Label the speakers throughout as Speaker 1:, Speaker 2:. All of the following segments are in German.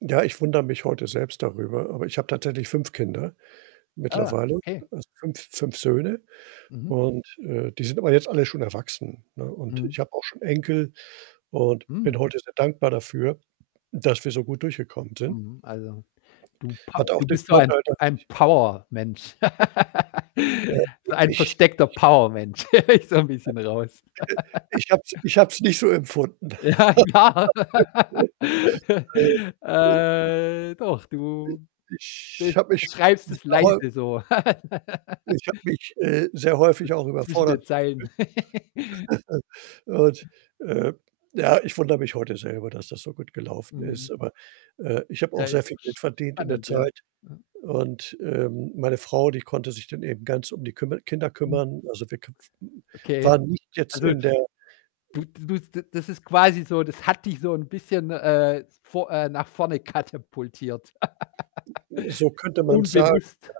Speaker 1: Ja, ich wundere mich heute selbst darüber, aber ich habe tatsächlich 5 Kinder
Speaker 2: Ah,
Speaker 1: mittlerweile,
Speaker 2: okay.
Speaker 1: also, 5- 5 Söhne.
Speaker 2: Mhm.
Speaker 1: Und, äh, die sind aber jetzt alle schon erwachsen, ne, und
Speaker 2: Mhm.
Speaker 1: ich habe auch schon Enkel und
Speaker 2: Mhm.
Speaker 1: bin heute sehr dankbar dafür, dass wir so gut durchgekommen sind.
Speaker 2: Mhm, also, du Pa
Speaker 1: Hat auch
Speaker 2: du
Speaker 1: den
Speaker 2: bist so ein
Speaker 1: Vorteil,
Speaker 2: p
Speaker 1: dass
Speaker 2: ein
Speaker 1: ich
Speaker 2: Powermensch.
Speaker 1: äh,
Speaker 2: So
Speaker 1: i
Speaker 2: ein
Speaker 1: ich
Speaker 2: versteckter
Speaker 1: ich
Speaker 2: Powermensch, höre ich so 'n bisschen raus.
Speaker 1: ich habe es ich habe es nicht so empfunden.
Speaker 2: Ja, klar.
Speaker 1: Äh, i
Speaker 2: Äh, doch, du
Speaker 1: ich [unintelligible] ich
Speaker 2: be
Speaker 1: habe mich
Speaker 2: beschreibst es
Speaker 1: sehr häu
Speaker 2: leise, so
Speaker 1: ich habe mich, äh, sehr
Speaker 2: so
Speaker 1: häufig auch
Speaker 2: zwischen den
Speaker 1: überfordert
Speaker 2: Zeilen.
Speaker 1: gefühlt. Und, äh, ja, ich wundere mich heute selber, dass das so gut gelaufen
Speaker 2: Mhm.
Speaker 1: ist. Aber, äh, ich habe
Speaker 2: Ja,
Speaker 1: auch sehr
Speaker 2: ist
Speaker 1: viel
Speaker 2: doch
Speaker 1: Geld
Speaker 2: sch
Speaker 1: verdient in der
Speaker 2: spannend, ja.
Speaker 1: Zeit
Speaker 2: Ja.
Speaker 1: und, ähm, meine Frau, die konnte sich dann eben ganz um die kümmer Kinder
Speaker 2: Mhm.
Speaker 1: kümmern. Also wir k w w wir
Speaker 2: Okay.
Speaker 1: waren nicht jetzt
Speaker 2: Also,
Speaker 1: in der
Speaker 2: du du du s da das ist quasi so das hat dich so 'n bisschen, äh, vo äh, nach vorne katapultiert.
Speaker 1: So könnte man's sagen,
Speaker 2: Unbewusst.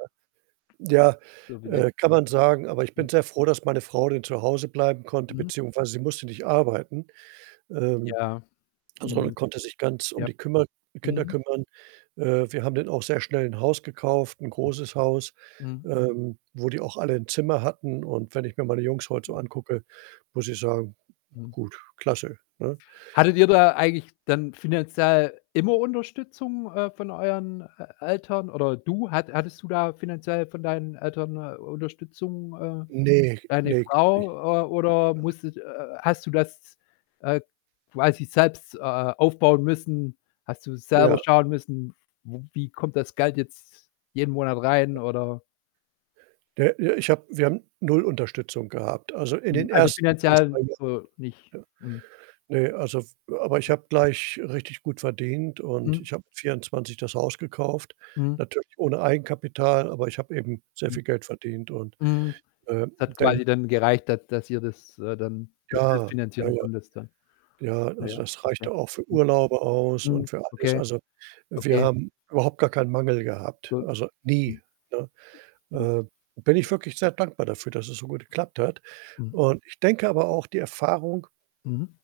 Speaker 1: ja.
Speaker 2: So
Speaker 1: Ja,
Speaker 2: vielleicht
Speaker 1: äh, kann man sagen, aber ich
Speaker 2: Mhm.
Speaker 1: bin sehr froh, dass meine Frau dann zu Hause bleiben konnte,
Speaker 2: Mhm.
Speaker 1: beziehungsweise sie musste nicht arbeiten. Ähm,
Speaker 2: Ja.
Speaker 1: also, man
Speaker 2: Mhm.
Speaker 1: konnte sich ganz um
Speaker 2: Ja.
Speaker 1: die kümmer Kinder
Speaker 2: Mhm.
Speaker 1: kümmern. Äh, wir haben dann auch sehr schnell 'n Haus gekauft, 'n
Speaker 2: Mhm.
Speaker 1: großes Haus,
Speaker 2: Mhm.
Speaker 1: ähm, wo die auch alle 'n Zimmer hatten und wenn ich mir meine Jungs heute so
Speaker 2: Mhm.
Speaker 1: angucke, muss ich sagen,
Speaker 2: Mhm.
Speaker 1: gut, klasse, ne?
Speaker 2: Hattet ihr da eigentlich dann finanziell immer Unterstützung, äh, von euren E Eltern? Oder du, hat hattest du da finanziell von deinen Eltern, äh, Unterstützung? Äh,
Speaker 1: Ne,
Speaker 2: deine
Speaker 1: ne, gar nicht.
Speaker 2: Frau äh, oder
Speaker 1: Nein.
Speaker 2: musstet äh, äh, hast du das, äh, quasi selbst, äh, aufbauen müssen? Hast du selber
Speaker 1: Ja.
Speaker 2: schauen müssen, w wie kommt das Geld jetzt jeden Monat rein,
Speaker 1: Ja.
Speaker 2: oder
Speaker 1: Ja, ja. Ich habe wir haben 0 Unterstützung gehabt. Also, in den
Speaker 2: Mhm. Also,
Speaker 1: 1. 1, 2
Speaker 2: finanziell so nicht.
Speaker 1: Jahren.
Speaker 2: Mhm.
Speaker 1: Ja. Ne, also w aber ich habe gleich richtig gut verdient und
Speaker 2: Mhm.
Speaker 1: ich habe mit 24 das Haus gekauft,
Speaker 2: Mhm.
Speaker 1: natürlich ohne Eigenkapital, aber ich habe eben sehr
Speaker 2: Mhm.
Speaker 1: viel Geld verdient und
Speaker 2: Mhm.
Speaker 1: ähm,
Speaker 2: Es hat
Speaker 1: denk
Speaker 2: quasi dann gereicht, da dass ihr das, äh, dann dass du's
Speaker 1: Ja. Ja,
Speaker 2: finanzieren
Speaker 1: ja.
Speaker 2: konntest, ja.
Speaker 1: Ja, also,
Speaker 2: Ja.
Speaker 1: das
Speaker 2: Okay.
Speaker 1: reichte auch für
Speaker 2: Mhm.
Speaker 1: Urlaube aus
Speaker 2: Mhm.
Speaker 1: und für alles.
Speaker 2: Okay.
Speaker 1: Also, wir
Speaker 2: Okay.
Speaker 1: haben überhaupt gar keinen Mangel gehabt,
Speaker 2: Gut.
Speaker 1: also nie,
Speaker 2: Mhm.
Speaker 1: ne? Äh, da bin ich wirklich sehr dankbar dafür, dass es so gut geklappt hat.
Speaker 2: Mhm.
Speaker 1: Und ich denke aber auch, die Erfahrung
Speaker 2: Mhm.